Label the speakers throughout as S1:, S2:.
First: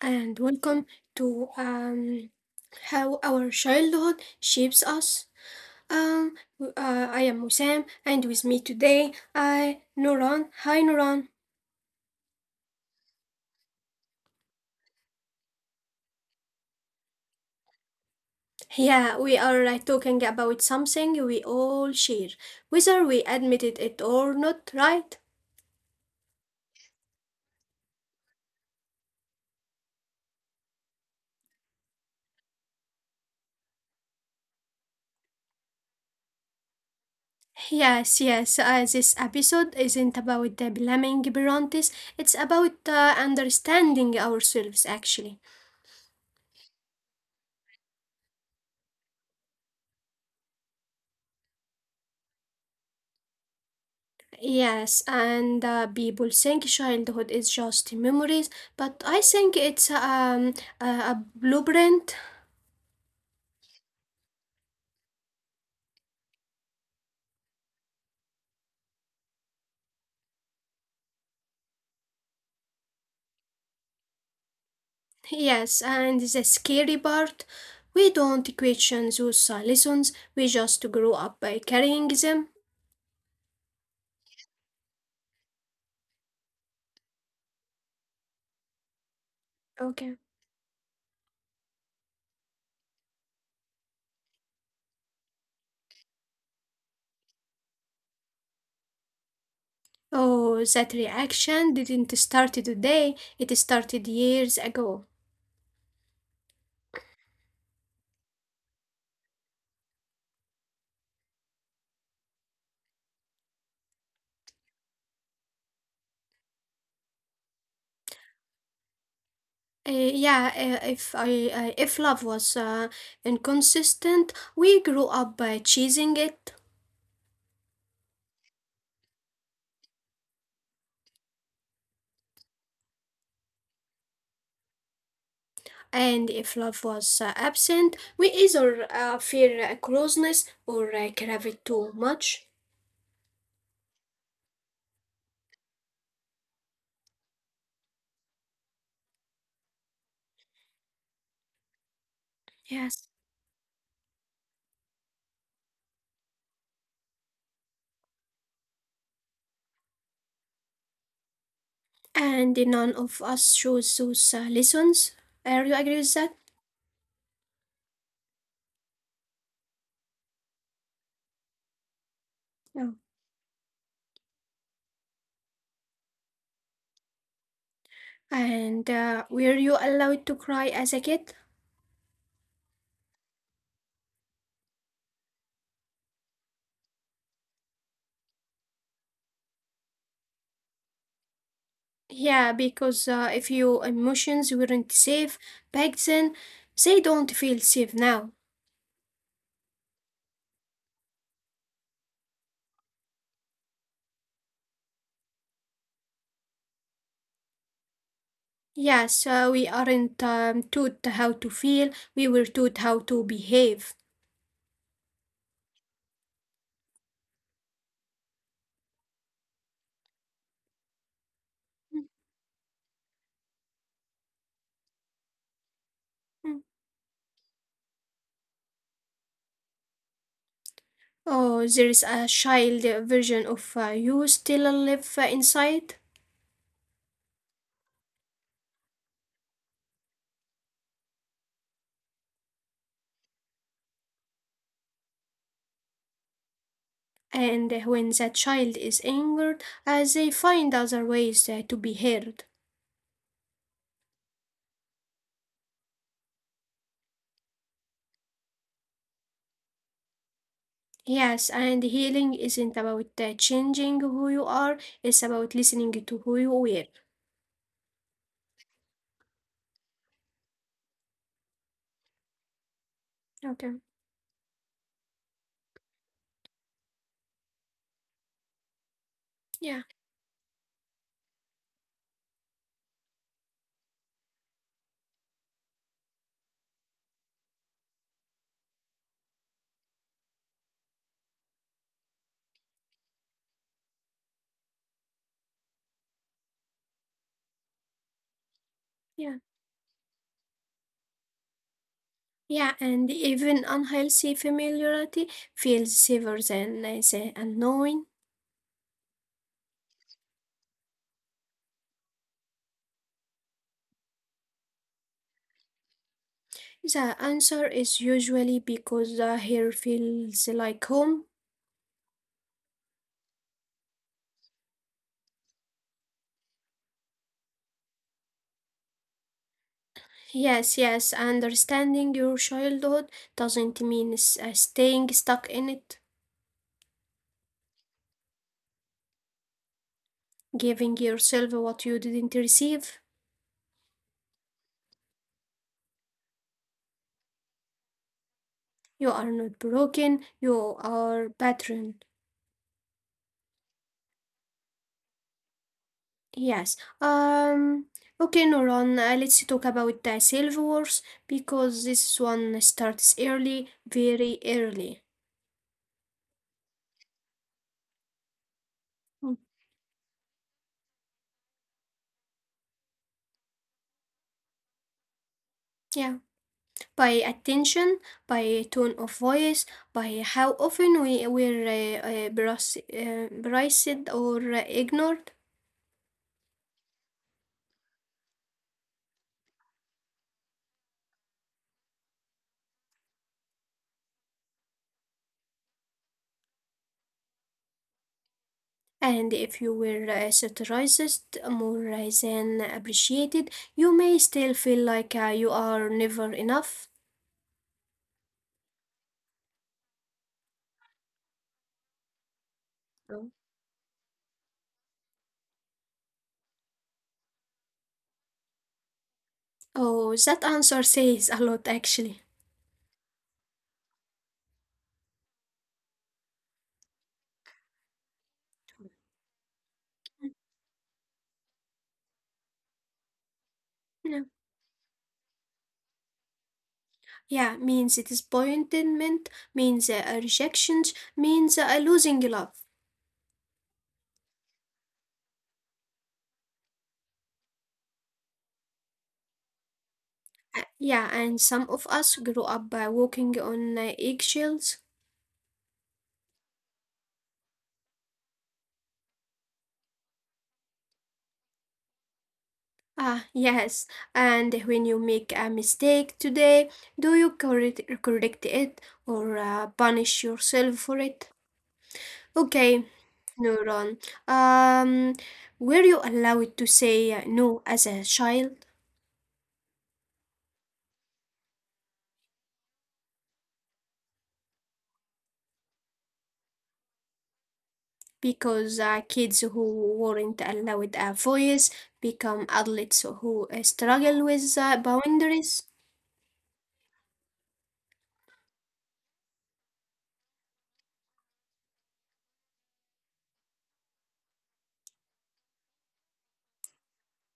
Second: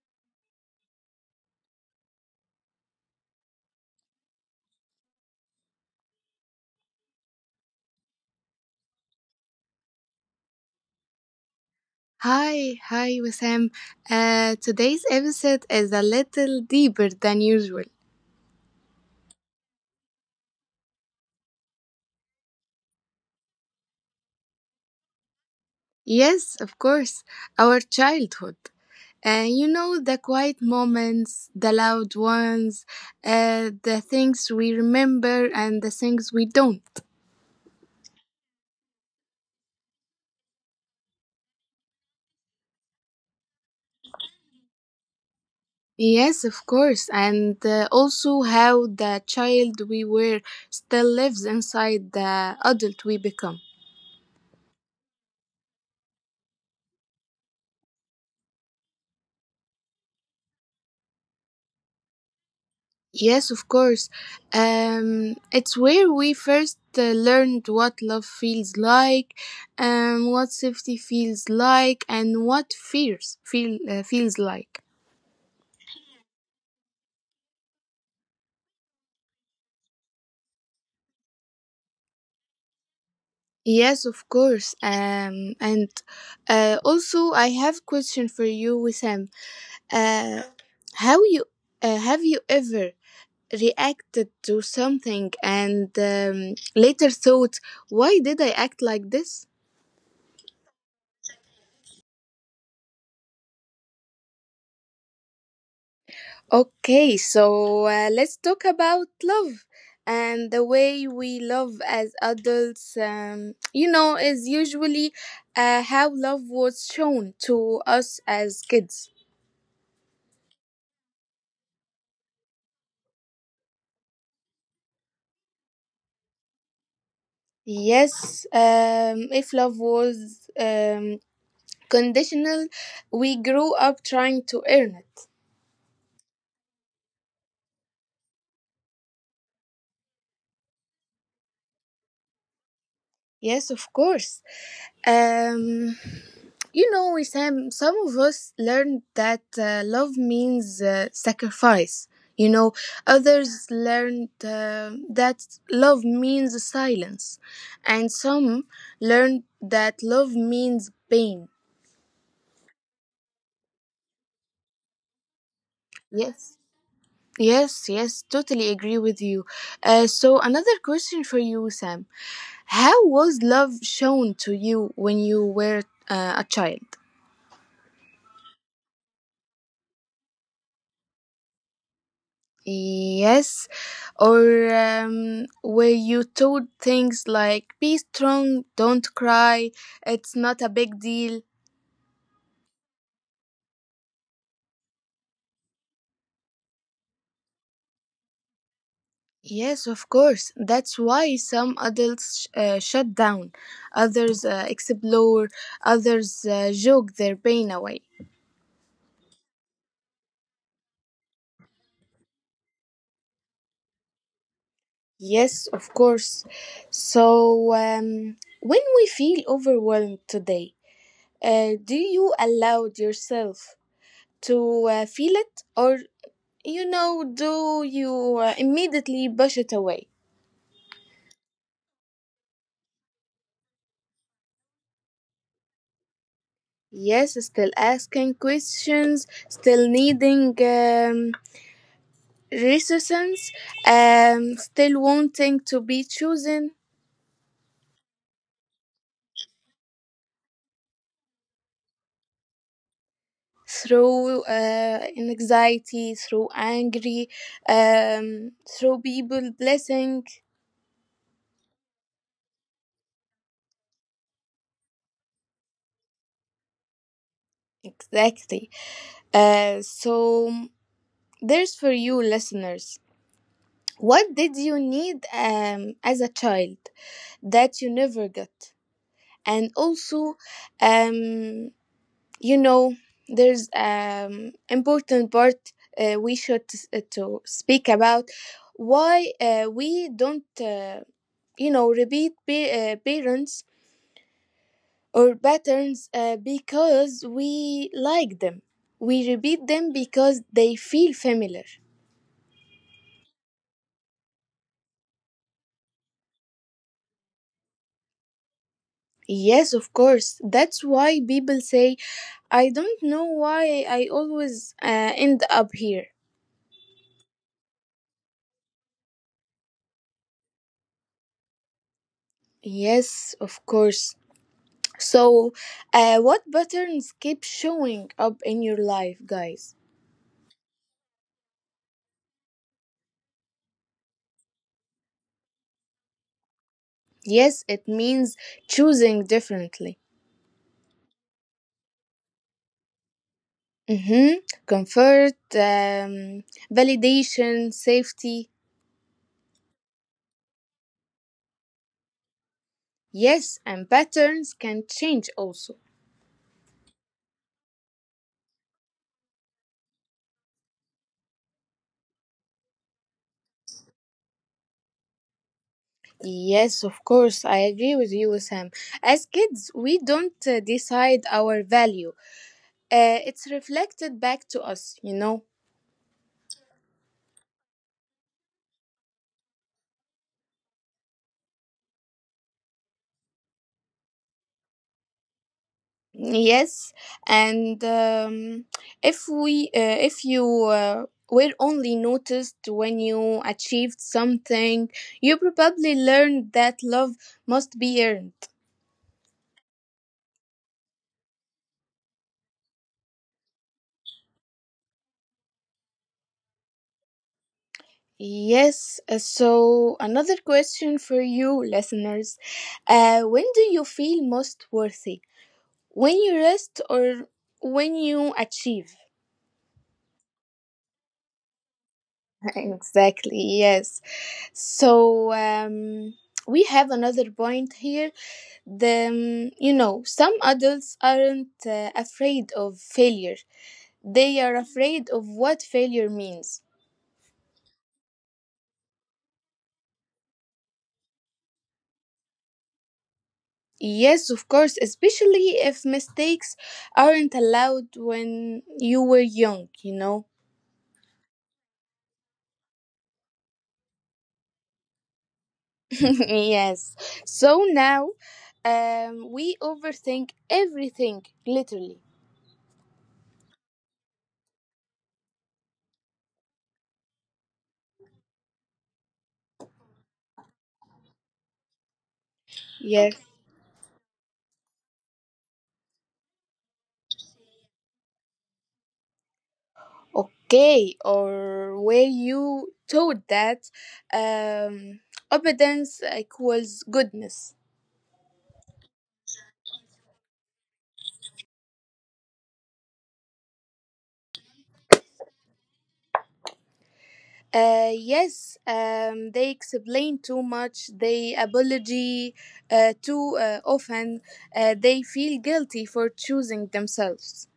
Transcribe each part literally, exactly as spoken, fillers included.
S1: and welcome to um, How Our Childhood Shapes Us. Um, w- uh, I am Musam, and with me today, I Nuran. Hi Nuran.
S2: Hi, hi, Wissam. Uh, today's episode is a little deeper than usual.
S1: Yeah, we are uh, talking about something we all share, whether we admitted it or not, right?
S2: Yes, of course, our childhood. Uh, you know, the quiet moments, the loud ones, uh, the things we remember and the things we don't.
S1: Yes, yes. Uh, this episode isn't about the blaming parents; it's about uh, understanding ourselves, actually.
S2: Yes, of course, and uh, also how the child we were still lives inside the adult we become.
S1: Yes, and uh, people think childhood is just memories, but I think it's um, a, a blueprint.
S2: Yes, of course. Um, it's where we first uh, learned what love feels like, um, what safety feels like, and what fears feel uh, feels like.
S1: Yes, and the scary part, we don't question those uh, lessons, we just grow up by carrying them.
S2: Yes, of course. Um, and uh, also I have question for you, Wissam. Uh,
S1: Okay.
S2: how you uh, Have you ever reacted to something and um, later thought, why did I act like this?
S1: Oh, that reaction didn't start today, it started years ago.
S2: Okay, so uh, let's talk about love and the way we love as adults. Um, you know, is usually uh, how love was shown to us as kids.
S1: Uh, yeah, uh, if I uh, if love was uh, inconsistent, we grew up by chasing it.
S2: Yes, um, if love was um, conditional, we grew up trying to earn it.
S1: And if love was uh, absent, we either uh, fear uh, closeness or uh, crave it too much.
S2: Yes, of course. Um, you know, Sam, some of us learned that uh, love means uh, sacrifice. You know,
S1: Yes.
S2: Others learned uh, that love means silence. And some learned that love means pain.
S1: And none of us chose those uh, lessons. Uh, do you agree with
S2: Yes.
S1: that?
S2: Yes, yes, totally agree with you. Uh, so, another question for you, Sam. How
S1: No.
S2: was love shown to you when you were uh, a child?
S1: And uh, were you allowed to cry as a kid?
S2: Yes, or um, were you told things like be strong, don't cry, it's not a big deal?
S1: Yeah, because uh, if your emotions weren't safe back then, they don't feel safe now.
S2: Yes, of course. That's why some adults uh, shut down, others uh, explore, others uh, joke their pain away.
S1: Yes, uh, we aren't um, taught how to feel, we were taught how to behave.
S2: Yes, of course. So, um, when we feel overwhelmed today, uh, do you allow yourself to uh, feel it, or You know, do you uh, immediately push it away?
S1: Oh, there is a child version of uh, you still live inside,
S2: Yes, still asking questions, still needing um, resistance, um, still wanting to be chosen
S1: and when that child is angered, uh, they find other ways uh, to be heard.
S2: through uh, anxiety, through angry, um, through people blessing.
S1: Yes, and healing isn't about uh, changing who you are, it's about listening to who you were.
S2: Exactly. Uh, so, there's for you, listeners.
S1: Okay,
S2: What did you need um, as a child that you never got? and
S1: yeah,
S2: also um you know there's um important part uh, we should, uh, to speak about why uh, we don't, uh, you know repeat pa- uh, parents or patterns, uh, because we like them we repeat
S1: yeah.
S2: them because they feel familiar.
S1: Yeah, and even unhealthy familiarity feels safer than uh, the unknowing.
S2: Yes, of course. That's why people say, I don't know why I always uh, end up here.
S1: The answer is usually because the hair feels like home.
S2: Yes, of course. So, uh, what patterns keep showing up in your life, guys?
S1: Yes, yes, understanding your childhood doesn't mean s- uh, staying stuck in it,
S2: Yes, it means choosing differently.
S1: giving yourself what you didn't receive.
S2: Mm-hmm. Comfort, um, validation, safety.
S1: You are not broken, you are pattern.
S2: Yes, and patterns can change also.
S1: Yes. Um okay, Noran, uh, let's talk about the self wars because this one starts early, very early.
S2: Yes, of course, I agree with you, Sam. As
S1: Mm,
S2: kids, we don't uh, decide our value. Uh, it's reflected back to us, you know.
S1: yeah. By attention, by tone of voice, by how often we were uh, uh, bras- uh, braced or uh, ignored.
S2: Yes, and um, if we, uh, if you uh, were only noticed when you achieved something, you probably learned that love must be earned.
S1: And if you were uh, satirized more uh, than appreciated, you may still feel like uh, you are never enough.
S2: Yes, uh, so another question for you, listeners. Uh, when
S1: Oh.
S2: do you feel most worthy? When you rest or when you achieve?
S1: Oh, that answer says a lot actually.
S2: Exactly, yes. So um, we have another point here. The, um, you know, some adults aren't uh, afraid of failure, they are
S1: No.
S2: afraid of what failure means.
S1: Yeah, means disappointment, means uh, rejections, means uh, losing love.
S2: Yes, of course, especially if mistakes aren't allowed when you were young, you know?
S1: Uh, yeah, and some of us grew up by walking on uh, eggshells.
S2: Yes. So now um, we overthink everything, literally.
S1: Ah, yes. And when you make a mistake today, do you correct, correct it or uh, punish yourself for it?
S2: Yes.
S1: Okay, Neuron. Um, were you allowed to say uh, no as a child?
S2: Okay, or were you taught that um, obedience equals goodness?
S1: Because uh, kids who weren't allowed a voice become adults who uh, struggle with uh, boundaries.
S2: Uh, yes, um, they explain too much. They apologize uh, too uh, often. Uh, they feel guilty for choosing themselves.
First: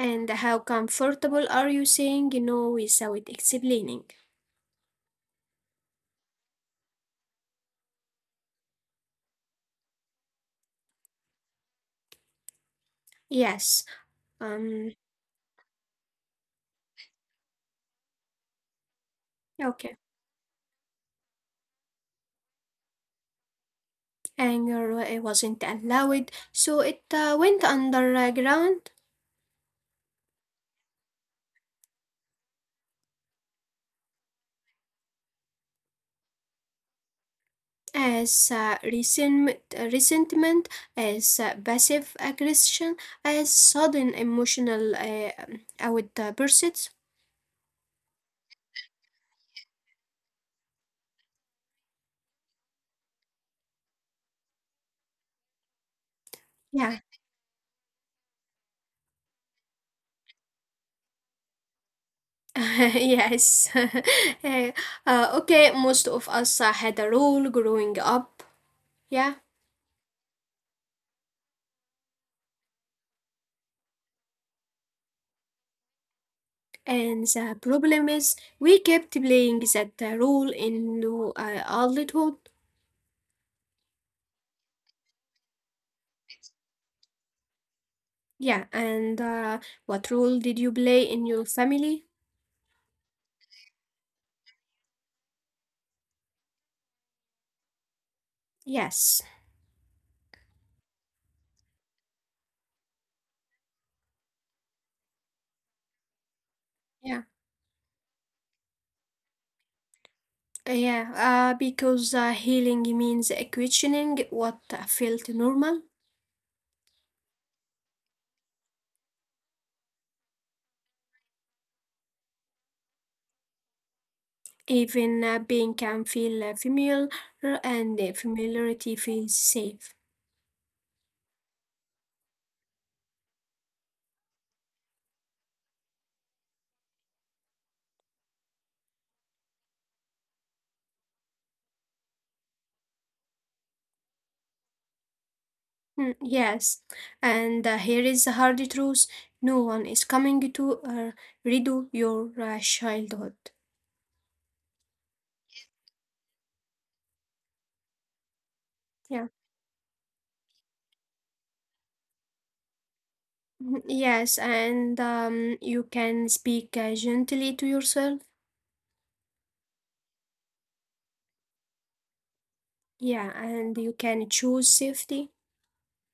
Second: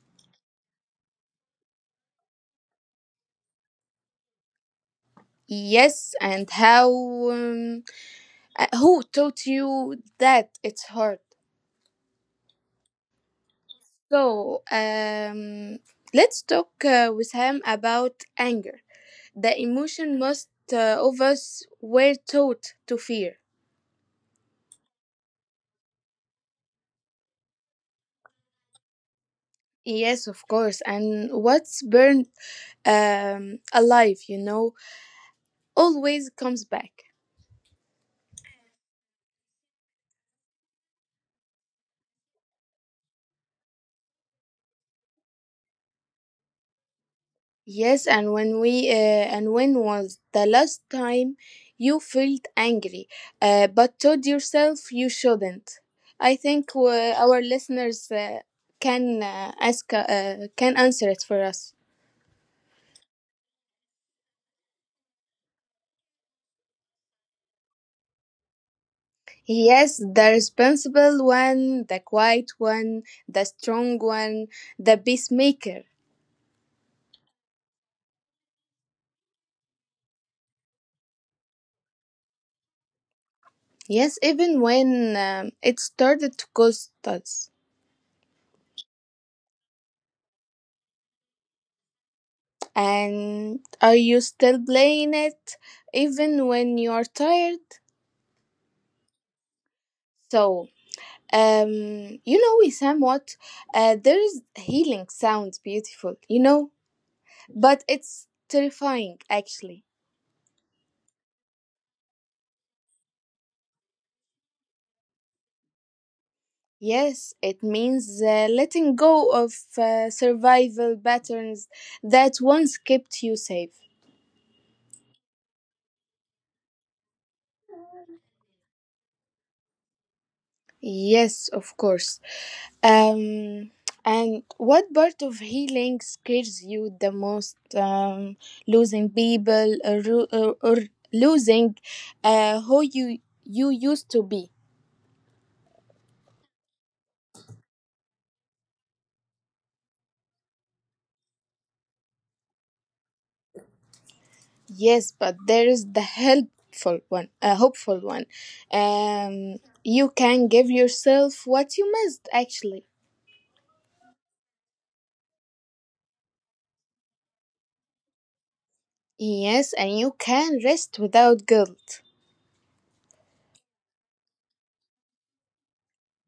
S1: And how comfortable are you saying no without explaining?
S2: Yes, and how? Um, uh, who taught you that it's hard?
S1: Yes.
S2: So,
S1: Um.
S2: um, let's talk uh, with him about anger. The
S1: Okay.
S2: emotion most uh, of us were taught to fear.
S1: Anger wa- wasn't allowed, so it uh, went underground
S2: Yes, of course. And what's burned um, alive, you know, always comes back.
S1: as uh, resentment, resentment, as uh, passive aggression, as sudden emotional uh, um, outbursts.
S2: Yes, and when we uh, and when was the last time you felt angry, uh, but told yourself you shouldn't? I think uh,
S1: Yeah.
S2: our listeners uh, can uh, ask uh, can answer it for us.
S1: Yes. Uh, uh, okay. Most of us uh, had a role growing up. Yeah.
S2: Yes, the responsible one, the quiet one, the strong one, the peacemaker.
S1: And the problem is, we kept playing that uh, role in lo- uh, adulthood.
S2: Yes, even when um, it started to cost us.
S1: Yeah, and uh, what role did you play in your family?
S2: And are you still playing it, even when you are tired?
S1: Yes.
S2: So, um, you know, Wissam, what? Uh, there's healing sounds beautiful, you know,
S1: Yeah.
S2: but it's terrifying actually.
S1: Yeah, uh, because uh, healing means questioning what felt normal.
S2: Yes, it means uh, letting go of uh, survival patterns that once kept you safe.
S1: Even uh, pain can feel uh, familiar, and uh, familiarity feels safe.
S2: Yes, of course. Um, and what part of healing scares you the most? Um, losing people, or, ru- or, or losing uh, who you you used to be.
S1: Mm, yes, and uh, here is the hard truth: no one is coming to uh, redo your uh, childhood.
S2: Yes, but there is the helpful one, a hopeful one.
S1: Yeah.
S2: Um, you can give yourself what you missed actually.
S1: Mhm. Yes, and um, you can speak uh, gently to yourself.
S2: Yes, and you can rest without guilt.
S1: Yeah, and you can choose safety.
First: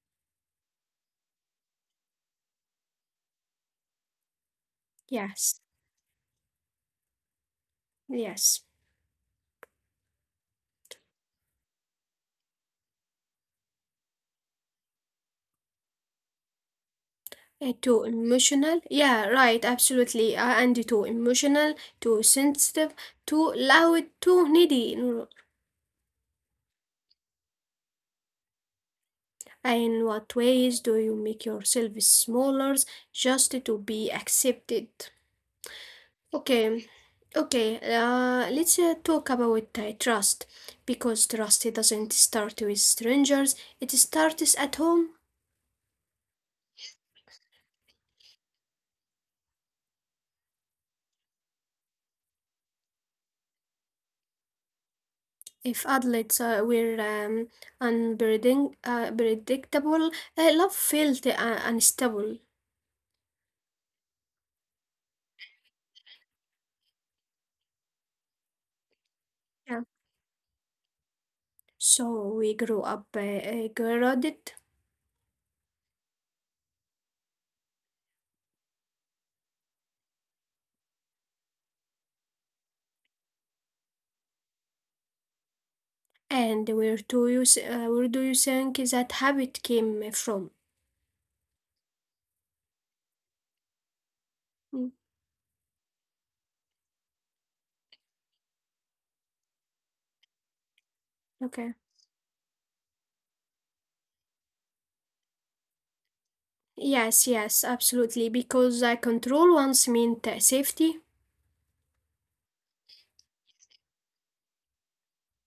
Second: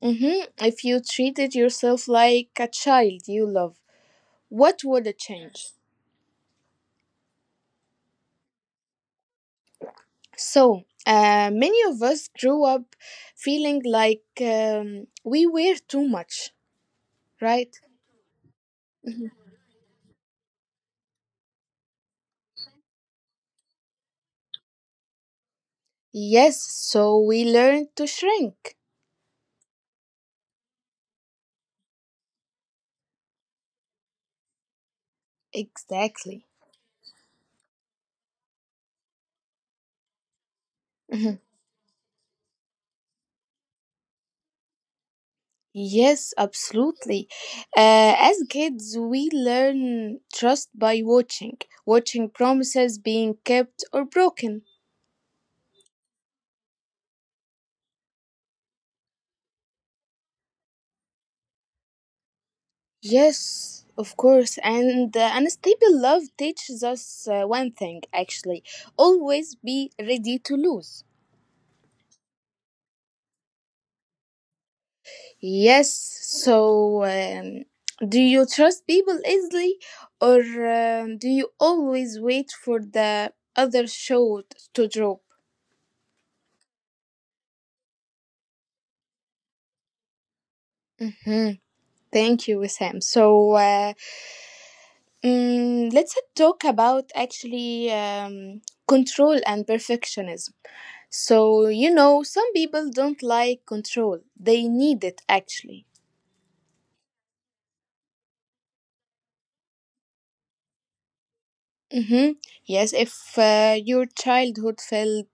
S2: Mhm. If you treated yourself like a child you love, what would it
S1: Yes,
S2: change?
S1: yes.
S2: So, uh, many of us grew up feeling like um, we were too much,
S1: Uh,
S2: right?
S1: too emotional. Yeah, right, absolutely. Uh, and too emotional, too sensitive, too loud, too needy. No, no.
S2: Yes, so we learned to shrink.
S1: In what ways do you make yourself smaller just to be accepted?
S2: Exactly.
S1: Okay, okay. Uh, let's uh, talk about uh, trust because
S2: Mhm.
S1: trust it doesn't start with strangers. It starts at home.
S2: Yes, absolutely. Uh, as kids, we learn trust by watching, watching promises being kept or broken.
S1: If adults uh, were um, unpredictable, uh, predictable, uh, love felt uh, unstable.
S2: Yes, of course. And uh, unstable love teaches us uh, one thing, actually, always
S1: Yeah.
S2: be ready to lose.
S1: So we grew up uh, uh, guarded,
S2: Yes, so um, do you trust people easily, or um, do you always wait for the other shoe to drop?
S1: and where do you s- uh, where do you think that habit came from?
S2: Hmm. Thank you, Wissam. So, uh,
S1: Mm,
S2: mm, let's talk about, actually, um, control and perfectionism.
S1: okay.
S2: So, you know, some people don't like control. They need it actually.
S1: Yes, yes, absolutely. Because uh, control once meant uh, safety.
S2: Mm-hmm. Yes, if uh, your childhood felt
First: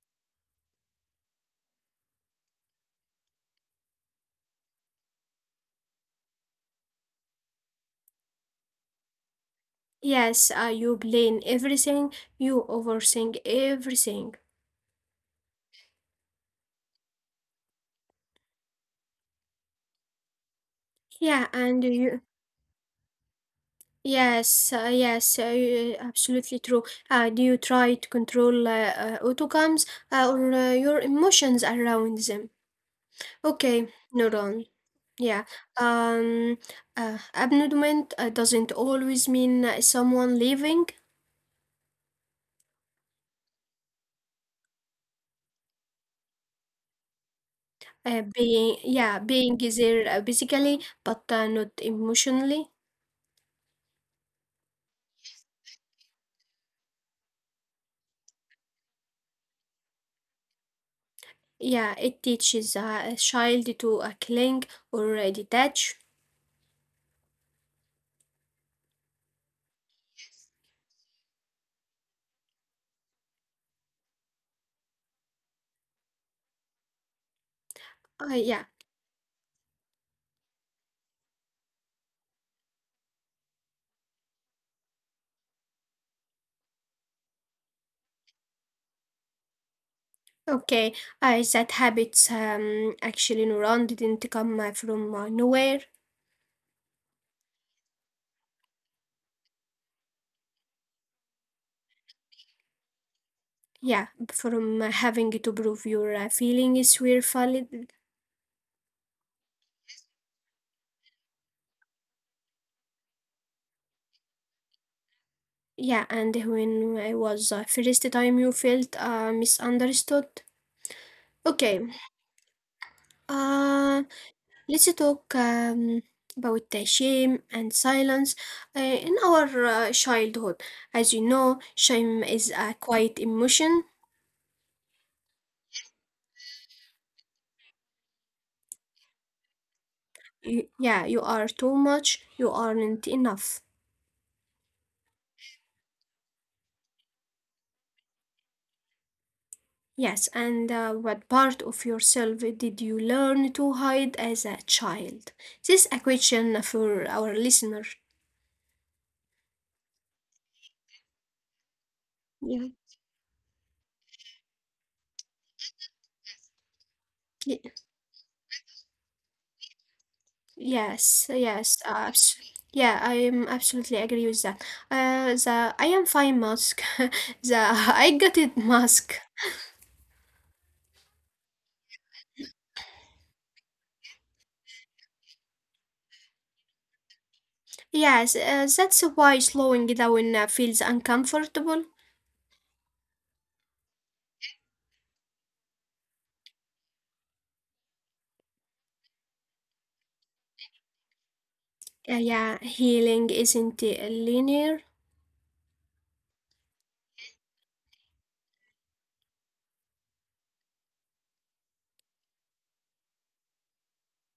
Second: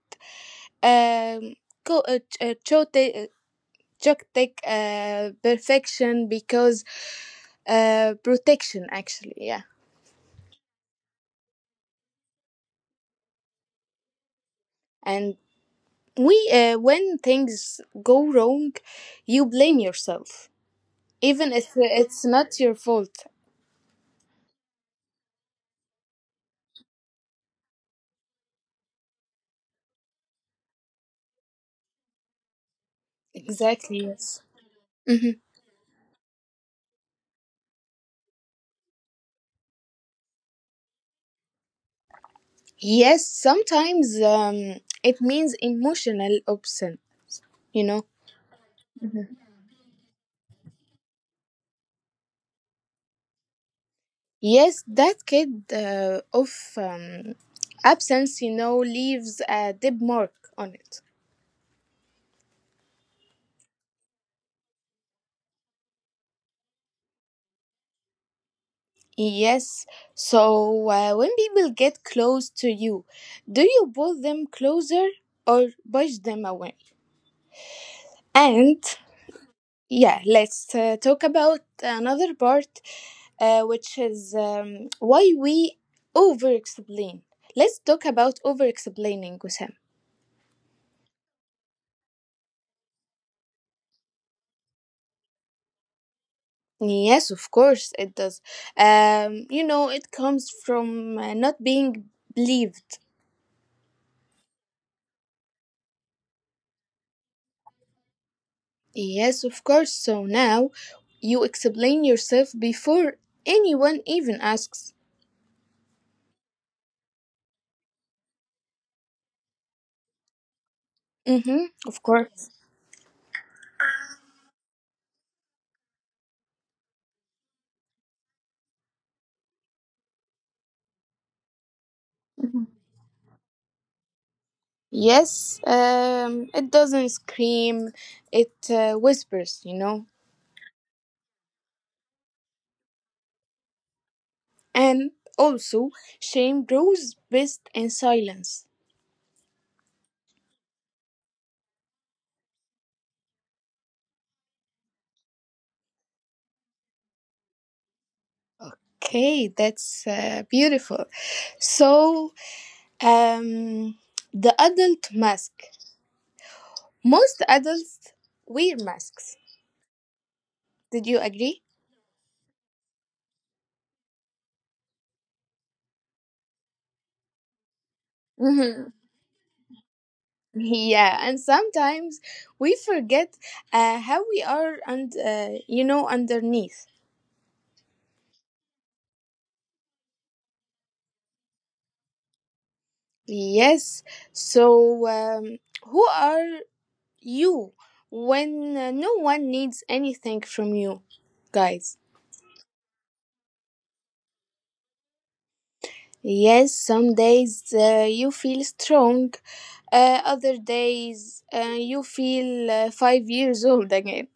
S2: um, co- uh, ch- uh, chote- uh, chotic, uh, perfection because uh, protection actually, yeah.
S1: Yes, uh, you blame everything, you overthink everything.
S2: And we, uh, when things go wrong, you blame yourself, even
S1: Yeah,
S2: if uh,
S1: and
S2: it's
S1: you,
S2: not your fault.
S1: yes, uh, yes, uh, you- absolutely true. Uh, do you try to control uh, uh, outcomes uh, or uh, your emotions around them?
S2: Exactly.
S1: Okay,
S2: Yes.
S1: neuron.
S2: Mm-hmm.
S1: Yeah. Um, uh, Abandonment uh, doesn't always mean uh, someone leaving,
S2: Yes, sometimes um, it means emotional absence, you know.
S1: uh, being, yeah, being there uh, physically, but uh, not emotionally.
S2: Yes, that kid uh, of um, absence, you know, leaves a deep mark on it.
S1: Yeah, it teaches uh, a child to uh, cling or uh, detach.
S2: Yes, so uh, when people get close to you, do you pull them closer or push them away?
S1: Uh, yeah,
S2: And yeah, let's uh, talk about another part, uh, which is um, why we over explain. Let's talk about over explaining, Wissam.
S1: okay. Uh, that habits um, actually neuron didn't come uh, from uh, nowhere.
S2: Yes, of course it does. Um, you know, it comes from uh, not being believed.
S1: Yeah, from uh, having to prove your uh, feelings were valid.
S2: Yes, of course. So now you explain yourself before anyone even asks.
S1: Yeah, and when I was uh, first time you felt uh, misunderstood.
S2: Mm-hmm,
S1: Okay.
S2: of course.
S1: Uh, Let's talk um, about the shame and silence uh, in our uh, childhood. As you know, shame is
S2: Mhm.
S1: a quiet emotion.
S2: Yes, um, it doesn't scream, it uh, whispers, you know.
S1: You, yeah, you are too much, you aren't enough.
S2: And also, shame grows best in silence.
S1: Yes, and uh, what part of yourself did you learn to hide as a child? This is a question for our listener.
S2: Okay, that's uh, beautiful. So,
S1: Yeah.
S2: um, the adult mask. Most adults wear masks.
S1: Yes,
S2: Did you
S1: yes, uh,
S2: agree?
S1: abs yeah, I am absolutely agree with that. Uh, the I am fine mask, the I got it mask.
S2: Hmm. Yeah, and sometimes we forget uh, how we are, and uh, you know, underneath.
S1: Yes, uh, that's why slowing down uh, feels uncomfortable.
S2: Yes. So, um, who are you when uh, no one needs anything from you, guys?
S1: Uh, yeah, healing isn't uh, linear.
S2: Yes, some days uh, you feel strong, uh, other days uh, you feel uh, five years old again.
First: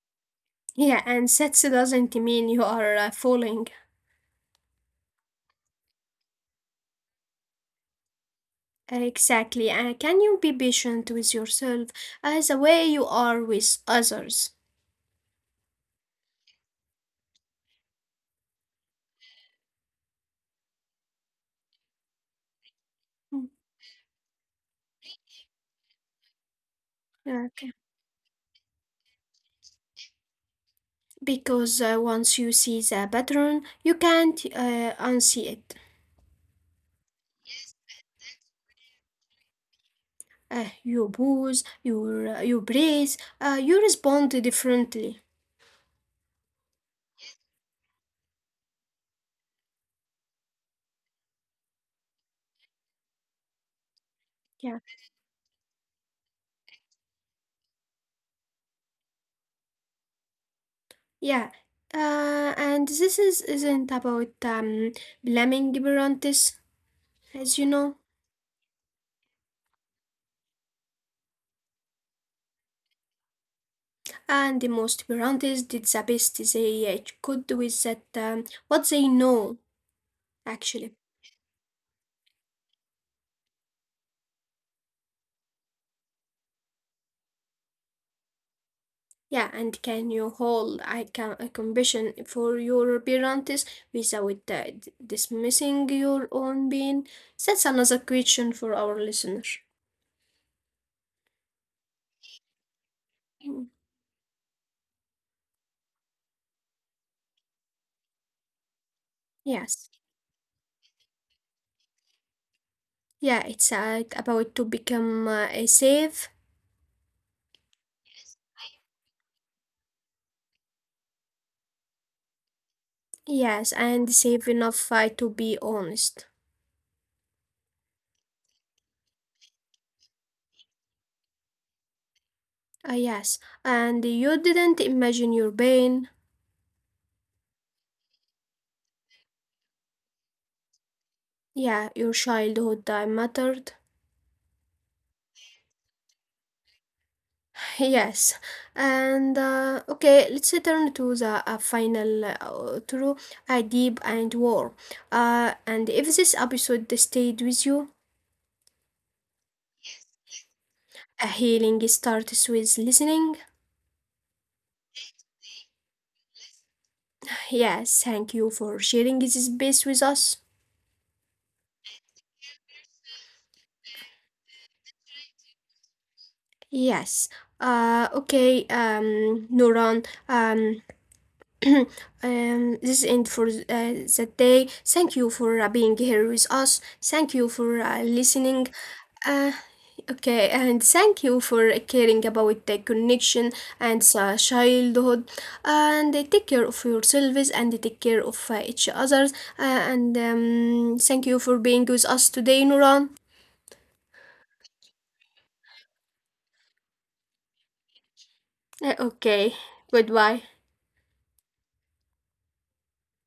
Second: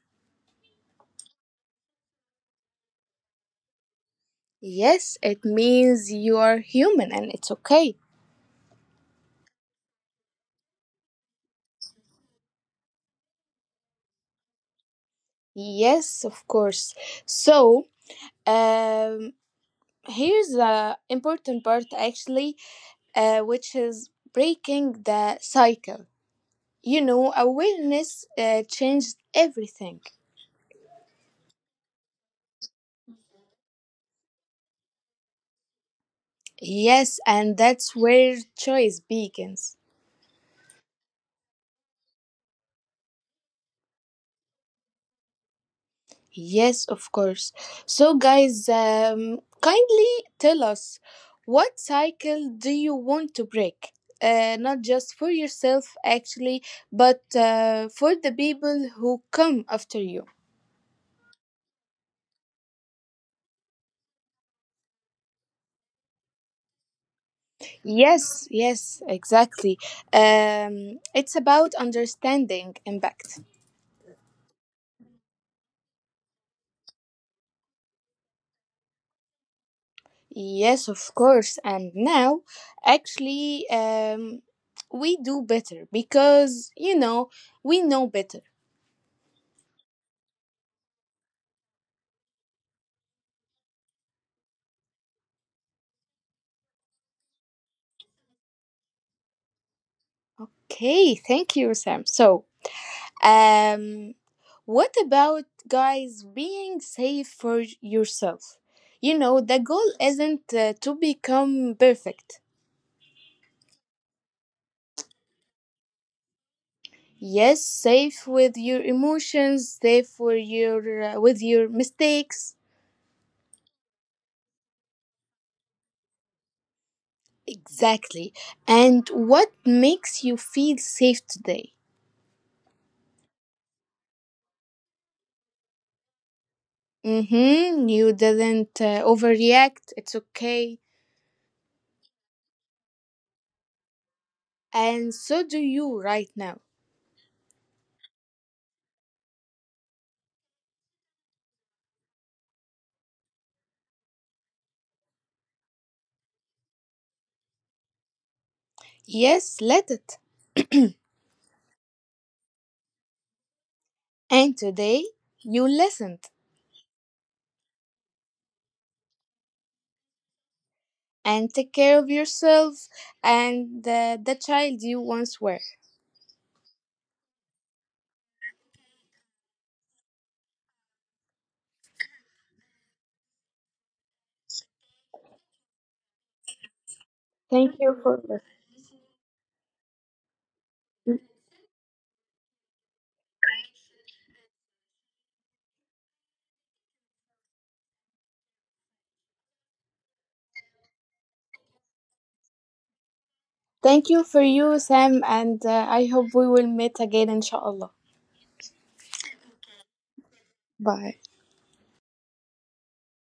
S1: Yeah, and that doesn't mean you are uh, falling.
S2: Yes, it means you are human and it's okay.
S1: Exactly. Uh, can you be patient with yourself as the way you are with others?
S2: Yes, of course. So, um, here's the important part, actually, uh,
S1: Mm,
S2: which is breaking the cycle. You know,
S1: okay.
S2: awareness uh, changed everything.
S1: Because uh, once you see the pattern, you can't uh, unsee it.
S2: Yes, and that's where choice begins.
S1: Uh, you pause, you, uh, you brace, uh, you respond differently.
S2: Yes, of course. So, guys, um, kindly tell us, what cycle do you want to break? Uh, not
S1: Yeah,
S2: just for yourself, actually, but uh, for the people who come after you.
S1: yeah. Uh, and this is, isn't about um, blaming Berantes, as you know.
S2: Yes, yes, exactly. Um, it's about understanding impact.
S1: And the most Berantes did the best they uh, could with that, um, what they know,
S2: Yes,
S1: actually.
S2: of course. And now, actually, um, we do better because, you know, we know better.
S1: Yeah, and can you hold a, com- a compassion for your parents without uh, d- dismissing your own pain? That's another question for our listener.
S2: Okay, thank you, Sam. So,
S1: Mm,
S2: um, what about, guys, being safe for yourself? You know, the
S1: yes.
S2: goal isn't uh, to become perfect.
S1: Yeah, it's uh, about to become uh, a safe.
S2: Yes, safe with your emotions, safe for your uh, with your mistakes.
S1: Yes, and safe enough uh, to be honest.
S2: Exactly. And what makes you feel safe today?
S1: Uh, yes, and you didn't imagine your pain.
S2: Mm-hmm. You didn't uh, overreact. It's okay.
S1: Yeah, your childhood uh, mattered.
S2: And so do you right now.
S1: Yes, and uh, okay, let's turn to the uh, final uh, through a deep and war. Uh, and if this episode stayed with you,
S2: Yes, let it.
S1: a healing starts with listening.
S2: And today, you listened,
S1: Yes, thank you for sharing this space with us.
S2: and take care of yourself and uh, the child you once were.
S1: Yes. Uh, okay, um, Nuran, um, um, this is end for uh, that day. Thank you for uh, being here with us. Thank you
S2: Thank
S1: for
S2: you
S1: uh,
S2: for listening.
S1: listening. Uh, okay, and thank you for caring about the connection and uh, childhood, and take care of yourselves and take care of uh, each others. Uh, and um, Thank you for being with us today, Nuran.
S2: Thank you for you, Sam, and uh, I hope we will meet again, inshallah.
S1: Uh, okay, goodbye.
S2: Bye.